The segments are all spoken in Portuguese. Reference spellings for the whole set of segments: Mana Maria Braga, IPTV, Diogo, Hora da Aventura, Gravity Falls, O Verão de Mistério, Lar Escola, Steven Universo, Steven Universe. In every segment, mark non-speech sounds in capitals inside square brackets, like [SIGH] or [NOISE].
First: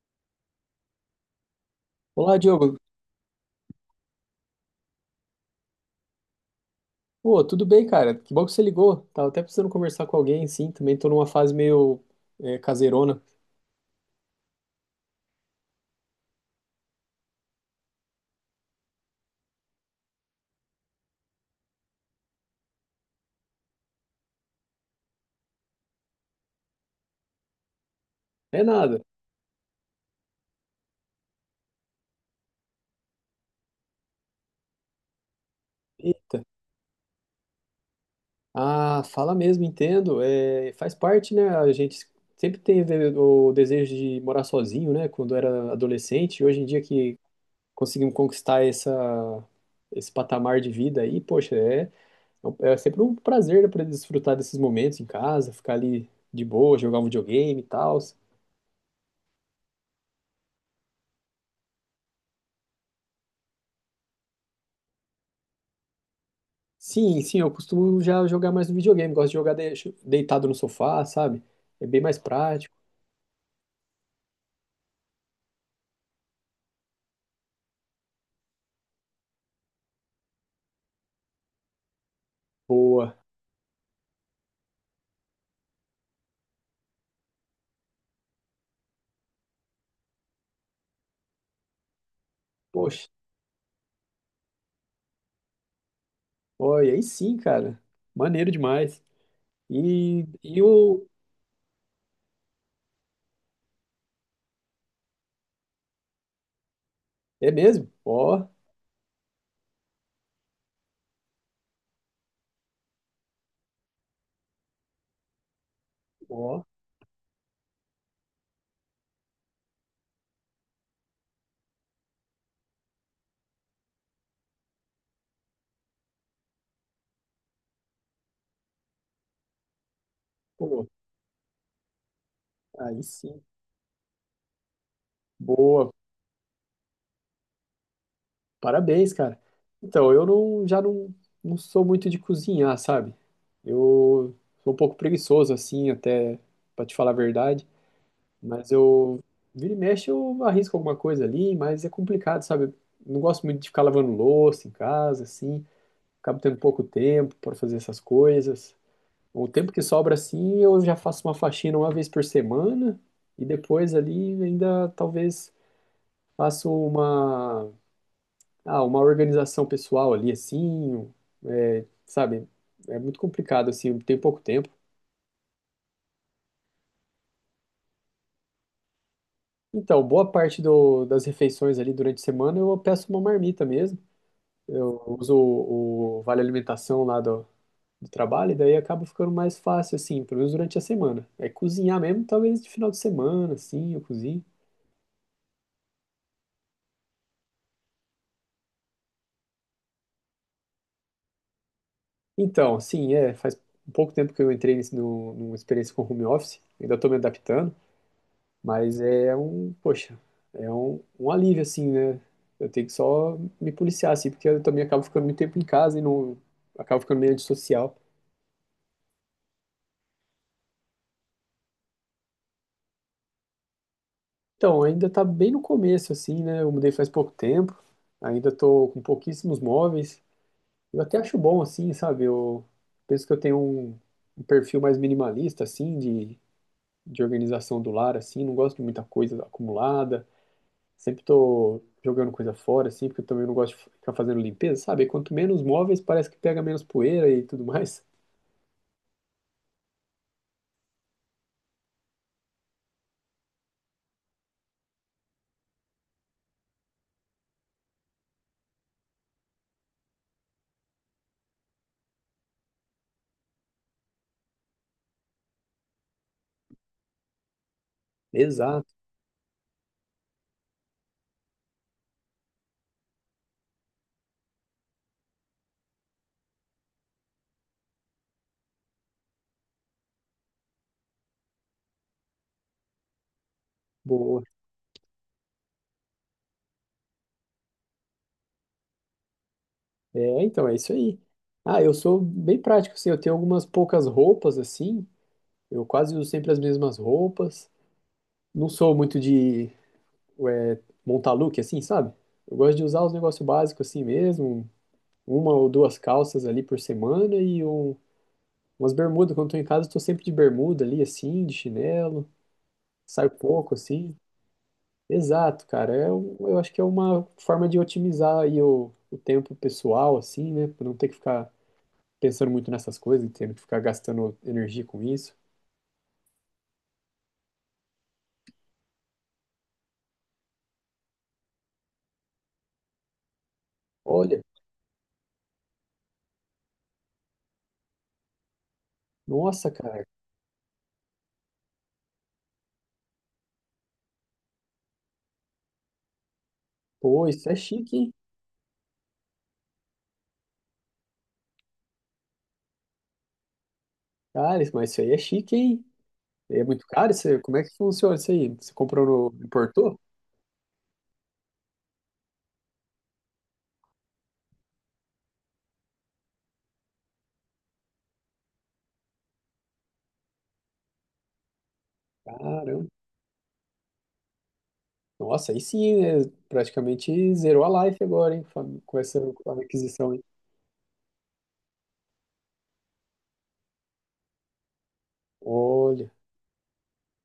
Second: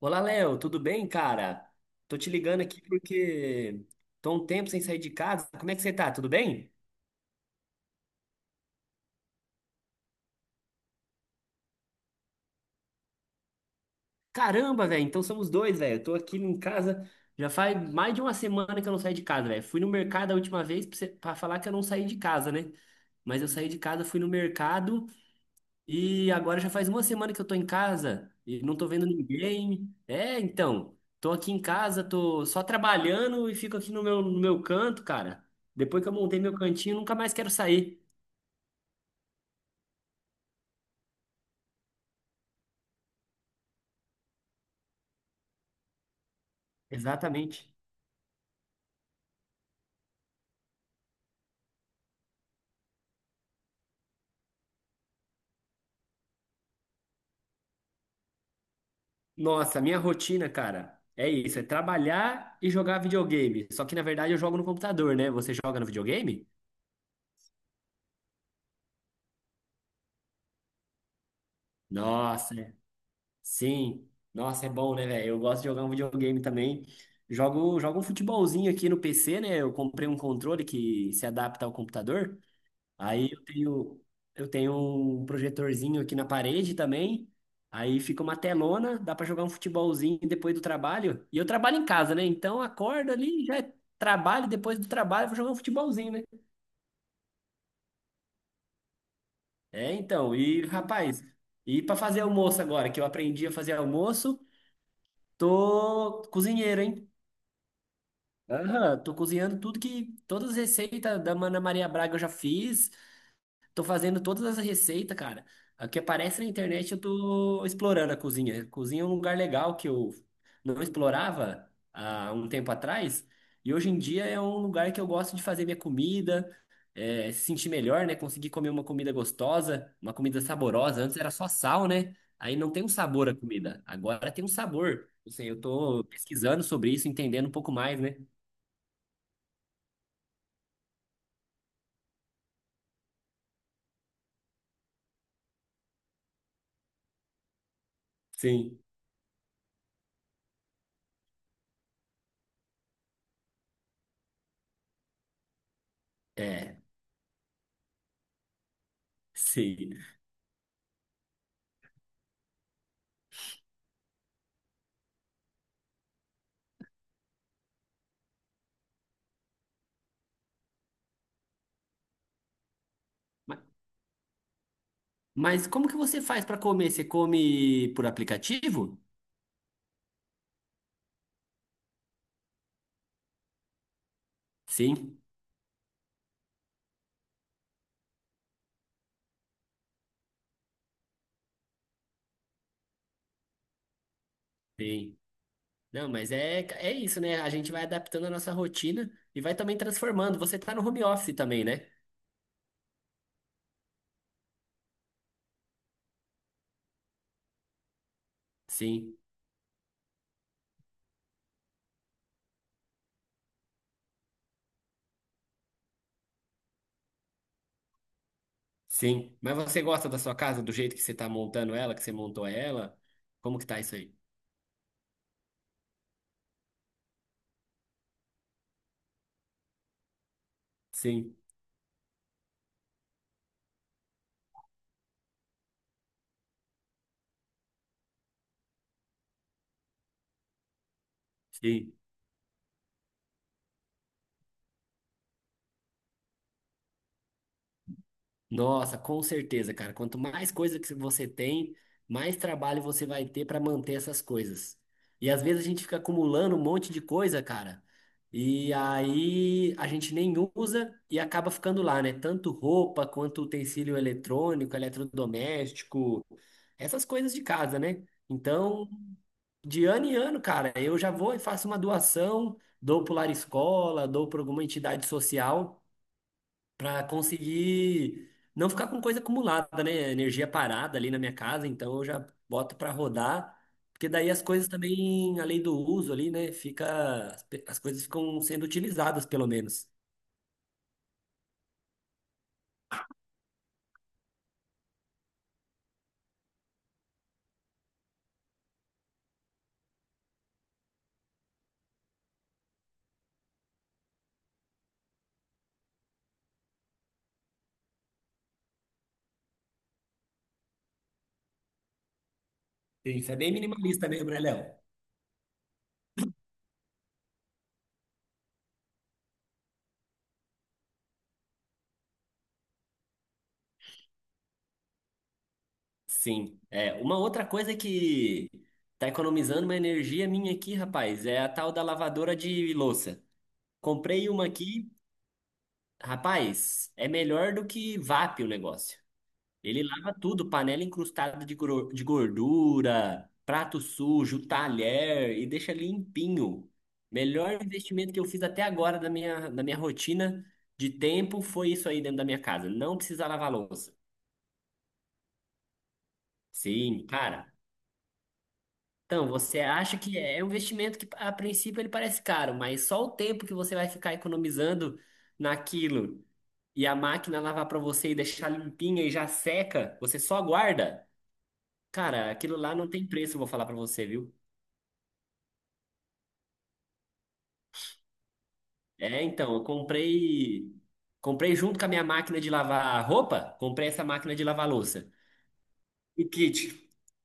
Olá, Léo, tudo bem, cara? Tô te Olá, ligando Diogo. aqui porque tô um tempo sem sair de casa. Como é que você tá? Tudo bem? Pô, tudo bem, cara? Que bom que você ligou. Tava até precisando conversar com alguém, sim. Também tô numa fase meio caseirona. Caramba, velho, então somos dois, velho. Eu tô aqui em casa já faz mais de uma semana que eu não saio de casa, velho. Fui no mercado a última vez pra, você- pra falar que eu não saí de casa, né? Mas eu saí de casa, fui no mercado e agora já faz uma semana que eu tô em casa e É não tô nada. vendo ninguém. É, então, tô aqui em casa, tô só trabalhando e fico aqui no meu canto, cara. Depois que eu Eita. montei meu cantinho, nunca mais quero sair. Ah, fala mesmo, entendo. É, faz parte, né? A gente sempre teve o desejo de morar sozinho, né? Quando era adolescente. E hoje em dia que Exatamente. conseguimos conquistar essa, esse patamar de vida aí, poxa, é sempre um prazer, né, para desfrutar desses momentos em casa, ficar ali de boa, jogar um videogame e tal. Nossa, minha rotina, cara, é isso, é trabalhar e jogar videogame. Só que na verdade eu jogo no computador, né? Você joga no videogame? Sim, sim, eu costumo já jogar mais no videogame, gosto de jogar deitado no sofá, sabe? É bem mais Nossa, prático. Sim. Nossa, é bom, né, velho? Eu gosto de jogar um videogame também. Jogo um futebolzinho aqui no PC, né? Eu comprei um controle que se adapta ao computador. Boa. Aí eu tenho, eu tenho um projetorzinho aqui na parede também. Aí fica uma telona, dá para jogar um futebolzinho depois do trabalho. E eu trabalho em casa, né? Então Poxa, acorda ali, já é trabalho, depois do trabalho eu vou jogar um futebolzinho, né? olha, aí sim, cara. Maneiro demais. É, então, E e o. rapaz, e para fazer almoço agora, que eu aprendi a fazer almoço, tô cozinheiro, hein? É mesmo? Ó, Aham, tô cozinhando tudo que todas as receitas da Mana Maria Braga eu já fiz. Tô fazendo todas as receitas, cara. O que aparece na ó, internet, eu tô explorando a cozinha. Cozinha é um lugar legal que eu não explorava há um tempo atrás. E hoje em dia é um lugar que eu gosto de fazer minha comida, é, se sentir melhor, né? Conseguir comer uma comida gostosa, uma comida pô, saborosa. Antes era só sal, né? Aí não tem um aí sabor a sim. comida. Agora tem um sabor. Não sei, eu Boa. tô pesquisando sobre isso, entendendo um pouco mais, né? Parabéns, cara. Então, eu não, já não, não sou muito de cozinhar, sabe? Eu sou um pouco preguiçoso, assim, até, pra te falar a verdade. Mas Sim, vira e mexe, eu arrisco alguma coisa ali, mas é complicado, sabe? Não gosto muito de ficar lavando louça em casa, assim. Acabo tendo é, pouco tempo para fazer essas coisas. O tempo que sim. sobra, assim, eu já faço uma faxina uma vez por semana e depois ali ainda talvez faço uma organização pessoal ali, assim, é, sabe? É muito complicado, assim, tem pouco tempo. Mas como que você faz para comer? Você come por aplicativo? Então, boa parte das refeições ali durante a semana eu peço uma marmita mesmo. Eu Sim, uso o Vale Alimentação lá do trabalho, e daí acaba ficando mais fácil, assim, pelo menos durante a semana. É cozinhar mesmo, talvez de final de semana, assim, eu cozinho. sim. Não, mas é isso, né? A gente vai adaptando a nossa rotina e vai também transformando. Você tá no home office também, né? Então, sim, é, faz um pouco tempo que eu entrei nesse, no, numa experiência com home office, ainda estou me adaptando, mas Sim, poxa, é um alívio, assim, né? Eu tenho que só me policiar, assim, porque eu também acabo ficando muito tempo em casa e não, acabo ficando meio antissocial. sim. Mas você gosta da sua casa, do jeito que você tá montando ela, que você montou ela? Como que tá isso aí? Então, ainda tá bem no começo, assim, né? Eu mudei faz pouco tempo, ainda tô com pouquíssimos móveis. Eu até Sim, acho bom, assim, sabe? Eu penso que eu tenho um perfil mais minimalista, assim, de organização do lar, assim. Não gosto de muita coisa acumulada. Sempre tô sim. jogando coisa fora, assim, porque eu também não gosto de ficar fazendo limpeza, sabe? Quanto menos móveis, parece que pega menos poeira e tudo mais. Nossa, com certeza, cara. Quanto mais coisa que você tem, mais trabalho você vai ter para manter essas coisas. E às vezes a gente fica acumulando um monte de coisa, cara. E aí a gente nem usa e acaba ficando lá, né? Tanto roupa quanto utensílio eletrônico, eletrodoméstico, essas coisas de casa, né? [LAUGHS] Exato, Então, de ano em ano, cara, eu já vou e faço uma doação, dou para o Lar Escola, dou para alguma entidade social para conseguir não ficar com coisa acumulada, né? Energia parada ali na minha casa, então eu já boto para rodar, porque daí boa. as coisas também, além do uso ali, né, fica as as coisas ficam sendo utilizadas pelo menos. É, então, é isso aí. Ah, eu sou bem prático, assim, eu tenho algumas poucas roupas, assim, eu quase uso sempre as mesmas roupas. Não sou muito de montar look assim, sabe? Eu gosto de usar os negócios básicos assim mesmo. Uma ou duas calças ali por semana e umas bermudas. Quando tô em casa, estou sempre de bermuda ali, assim, de chinelo. Sim. Saio Isso é bem pouco, minimalista assim. mesmo, né, Léo? Exato, cara. É, eu acho que é uma forma de otimizar aí o tempo pessoal, assim, né? Pra não ter que ficar pensando muito nessas coisas e tendo que ficar gastando energia com isso. Sim. É, uma outra coisa que tá economizando uma energia minha aqui, rapaz, é a tal da lavadora de louça. Comprei Olha, uma aqui, rapaz, é melhor do que VAP o negócio. nossa, Ele cara. lava tudo, panela incrustada de de gordura, prato sujo, talher e deixa limpinho. Pô, isso Melhor é chique, hein? investimento que eu fiz até agora da minha rotina de tempo foi isso aí dentro da minha casa. Não precisa lavar louça. Cara, mas isso aí é chique, hein? É muito Sim, caro? Isso, cara. como é que funciona isso aí? Você comprou Então, no... você Importou? acha que é um investimento que a princípio ele parece caro, mas só o tempo que você vai ficar economizando naquilo e a máquina lavar para você e deixar limpinha e já seca, você só guarda. Cara, aquilo lá Caramba. não tem preço, eu vou falar pra você, viu? Nossa, aí sim, né? Praticamente zerou a life agora, hein? Fam- Com essa É, com então, a aquisição, hein? Comprei junto com a minha máquina de lavar roupa, comprei essa máquina de lavar louça. Olha, O kit.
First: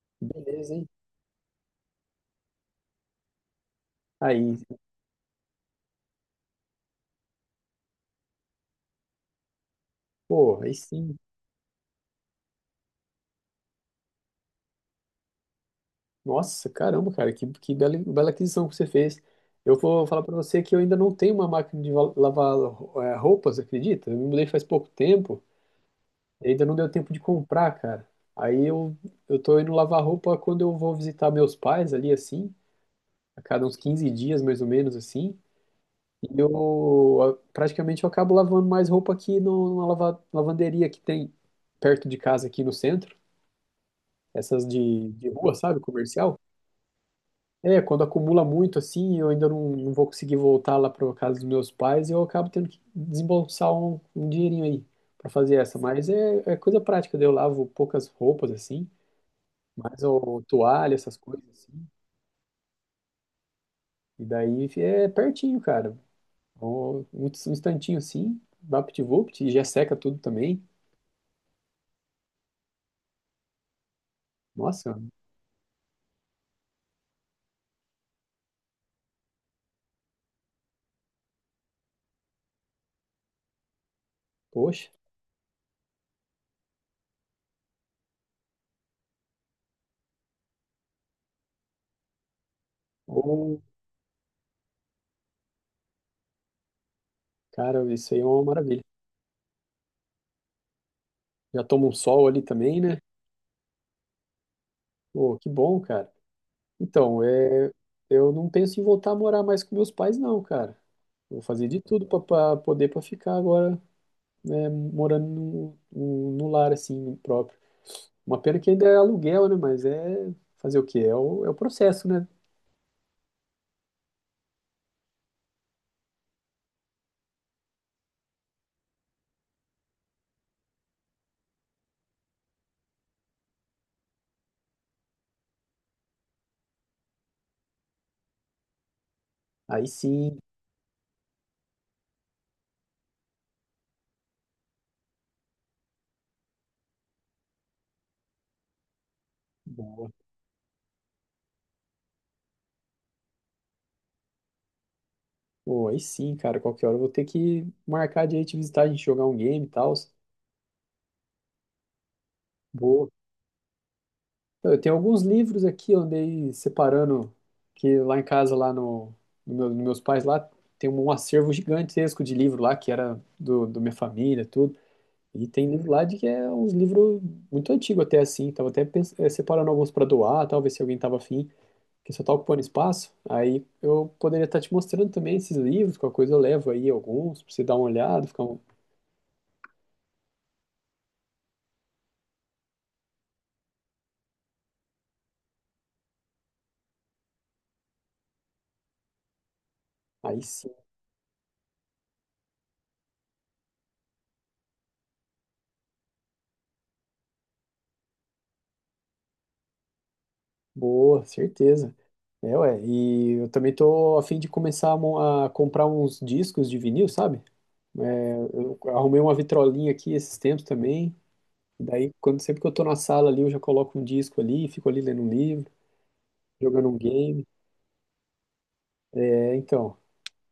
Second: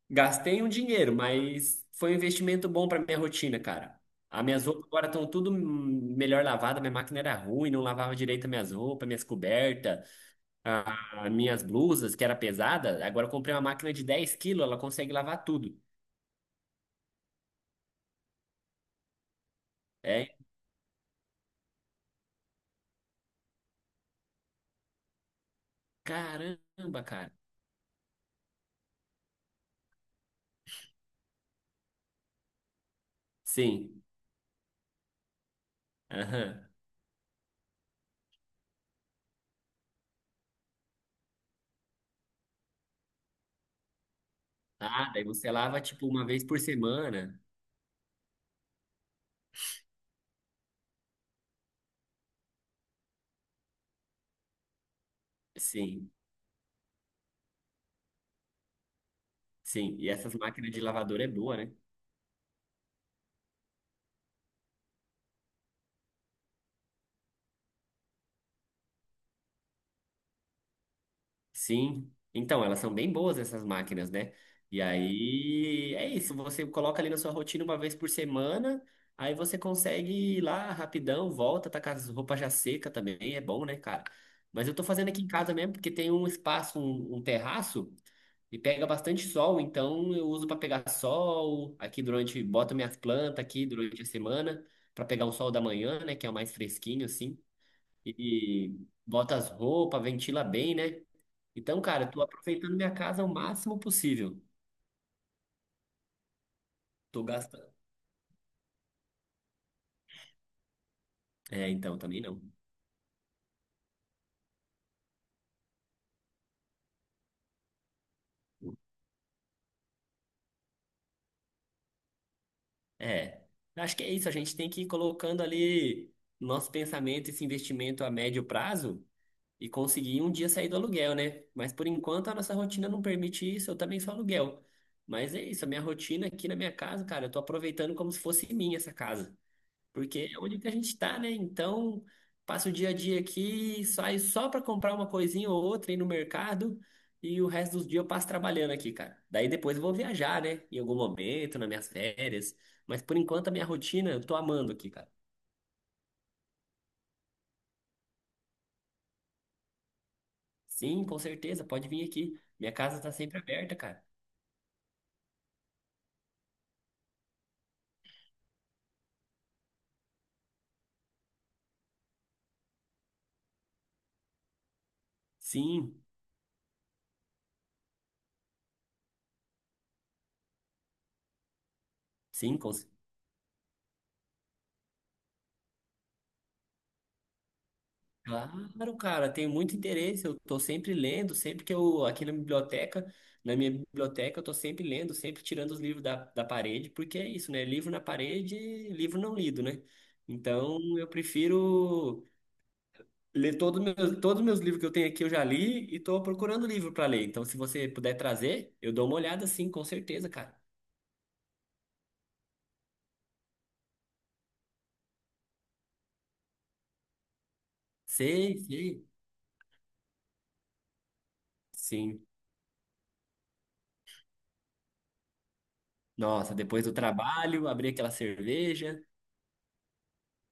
Gastei um beleza, hein? dinheiro, mas foi um investimento bom pra minha rotina, cara. As Aí, minhas roupas agora estão tudo melhor lavadas, minha máquina era ruim, não lavava direito as minhas roupas, minhas cobertas, pô, aí sim. As minhas blusas, que era pesada. Agora eu comprei uma máquina de 10 kg, ela consegue lavar tudo. Nossa, caramba, cara, que bela, bela aquisição que você fez. Eu vou falar É, pra você que eu ainda não tenho uma máquina de lavar, roupas, acredita? Eu me mudei faz pouco tempo. E ainda não deu caramba, tempo de cara. comprar, cara. Aí eu, eu tô indo lavar roupa quando eu vou visitar meus pais ali, assim, a cada uns Sim. 15 dias, mais ou menos, assim. E Aham. eu praticamente eu acabo lavando mais roupa aqui numa lavanderia que tem perto de casa aqui no centro. Essas Ah, de, daí de você rua, sabe? lava tipo uma Comercial. vez por semana. É, quando acumula muito, assim, eu ainda não vou conseguir voltar lá para casa dos meus pais e eu acabo tendo que desembolsar um dinheirinho aí para fazer essa. Mas Sim, é coisa prática, daí eu lavo poucas roupas, assim. sim. Mais E essas o máquinas de toalha, essas lavadora é coisas boa, né? assim. E daí é pertinho, cara. Um instantinho assim, vapt-vupt, e já seca tudo também. Sim. Então, elas são bem boas essas máquinas, né? E Nossa, aí é isso, você coloca ali na sua rotina uma vez por semana, aí você consegue ir lá rapidão, volta, tá com as roupas já seca também, é bom, né, cara? Mas eu tô poxa. fazendo aqui em casa mesmo, porque tem um espaço, um terraço. E pega bastante sol, então eu uso para pegar sol aqui durante, boto minhas plantas Ô, aqui durante a semana para pegar o sol da manhã, né, que é o mais fresquinho assim. cara, isso aí é uma E maravilha. bota as roupas, ventila bem, né? Já Então, toma um cara, eu tô sol ali aproveitando também, minha né? casa o máximo possível. Pô, que bom, cara. Então, Tô gastando. é, eu não penso em voltar a morar mais com meus pais, não, cara. Vou fazer É, de então tudo também não. para poder para ficar agora né, morando no lar, assim, próprio. Uma pena que ainda é aluguel, né? Mas é fazer o quê? É o processo, né? É. Acho que é isso, a gente tem que ir colocando ali no nosso pensamento esse investimento a médio prazo e conseguir um dia sair do aluguel, né? Mas por enquanto a nossa rotina não permite isso, eu também sou aluguel. Mas é isso, a minha rotina aqui na minha casa, cara, eu tô aproveitando como se fosse minha essa casa, Aí porque sim, é onde que a gente tá, né? Então, passo o dia a dia aqui, saio só pra comprar uma coisinha ou outra, ir no mercado, e o resto dos dias eu passo trabalhando aqui, cara. Daí depois eu vou boa. viajar, né? Em algum momento, nas minhas férias. Mas por enquanto a minha rotina, eu tô amando aqui, cara. Pô, aí sim, cara, qualquer hora eu vou ter que marcar de ir te visitar, a gente jogar um game e tal. Sim, com certeza, pode vir aqui. Minha casa Boa. tá sempre aberta, cara. Eu tenho alguns livros aqui, eu andei separando, que lá em casa, lá no, no meu, nos meus pais, lá tem um acervo gigantesco de livro lá, que era do minha família, tudo. E tem livro Sim. lá de que é uns livros muito antigos até assim. Tava até separando alguns para doar, talvez se alguém tava afim, que só tá Sim, ocupando espaço. Aí eu poderia estar te mostrando também esses livros, qualquer coisa eu levo aí alguns, pra você dar uma olhada, ficar um... claro, cara, tenho muito interesse. Eu tô sempre lendo, sempre que eu, aqui na biblioteca, na minha biblioteca, eu tô sempre lendo, sempre tirando os livros da parede, porque é isso, né? Livro na parede, livro não lido, né? Aí sim, Então, eu prefiro ler todos os meus livros que eu tenho aqui, eu já li e tô procurando livro para ler. Então, se você puder trazer, eu dou uma olhada, sim, com certeza, cara. boa, certeza. É, ué, e eu também tô a fim de começar a comprar uns discos de vinil, sabe? Sei, Eu sei. arrumei uma vitrolinha aqui esses tempos também. Daí, Sim. quando sempre que eu tô na sala ali, eu já coloco um disco ali, fico ali lendo um livro, Nossa, depois jogando do um game. trabalho, abrir aquela cerveja. É, então.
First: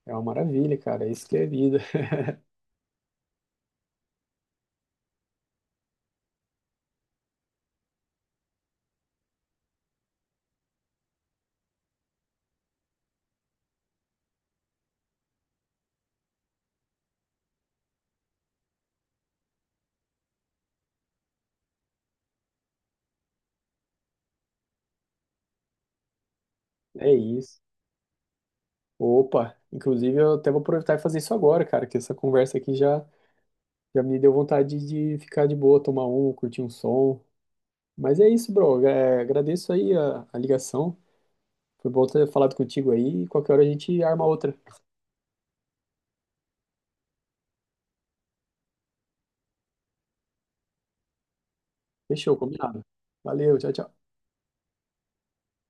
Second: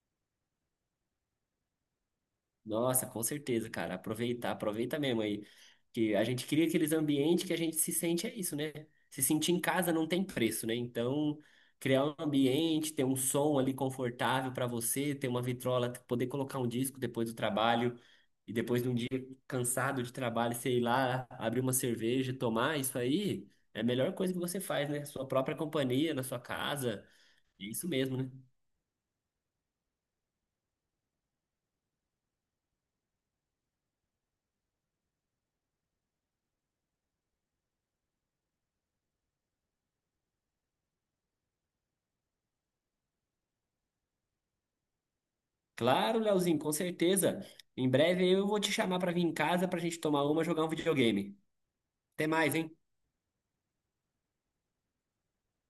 É uma maravilha, cara. É isso que é vida. [LAUGHS] Nossa, com certeza, cara. Aproveitar, aproveita mesmo aí. Que a gente cria aqueles ambientes que a gente se sente, é isso, né? Se sentir em casa não tem preço, né? Então, criar um ambiente, ter um som ali confortável para você, ter uma vitrola, poder colocar um disco depois do trabalho e depois de um dia cansado de trabalho, sei lá, abrir uma cerveja, tomar isso aí, é a melhor coisa que você faz, né? Sua própria companhia, na sua casa. É isso. É isso mesmo, né? Opa, inclusive eu até vou aproveitar e fazer isso agora, cara, que essa conversa aqui já me deu vontade de ficar de boa, tomar curtir um som. Mas é isso, bro. É, agradeço aí a ligação. Foi bom ter falado contigo aí. E qualquer hora a gente arma outra. Claro, Leozinho, com certeza. Em breve eu vou te chamar pra vir em casa pra gente tomar uma, jogar um videogame. Até Fechou, mais, hein? combinado. Valeu, tchau, tchau.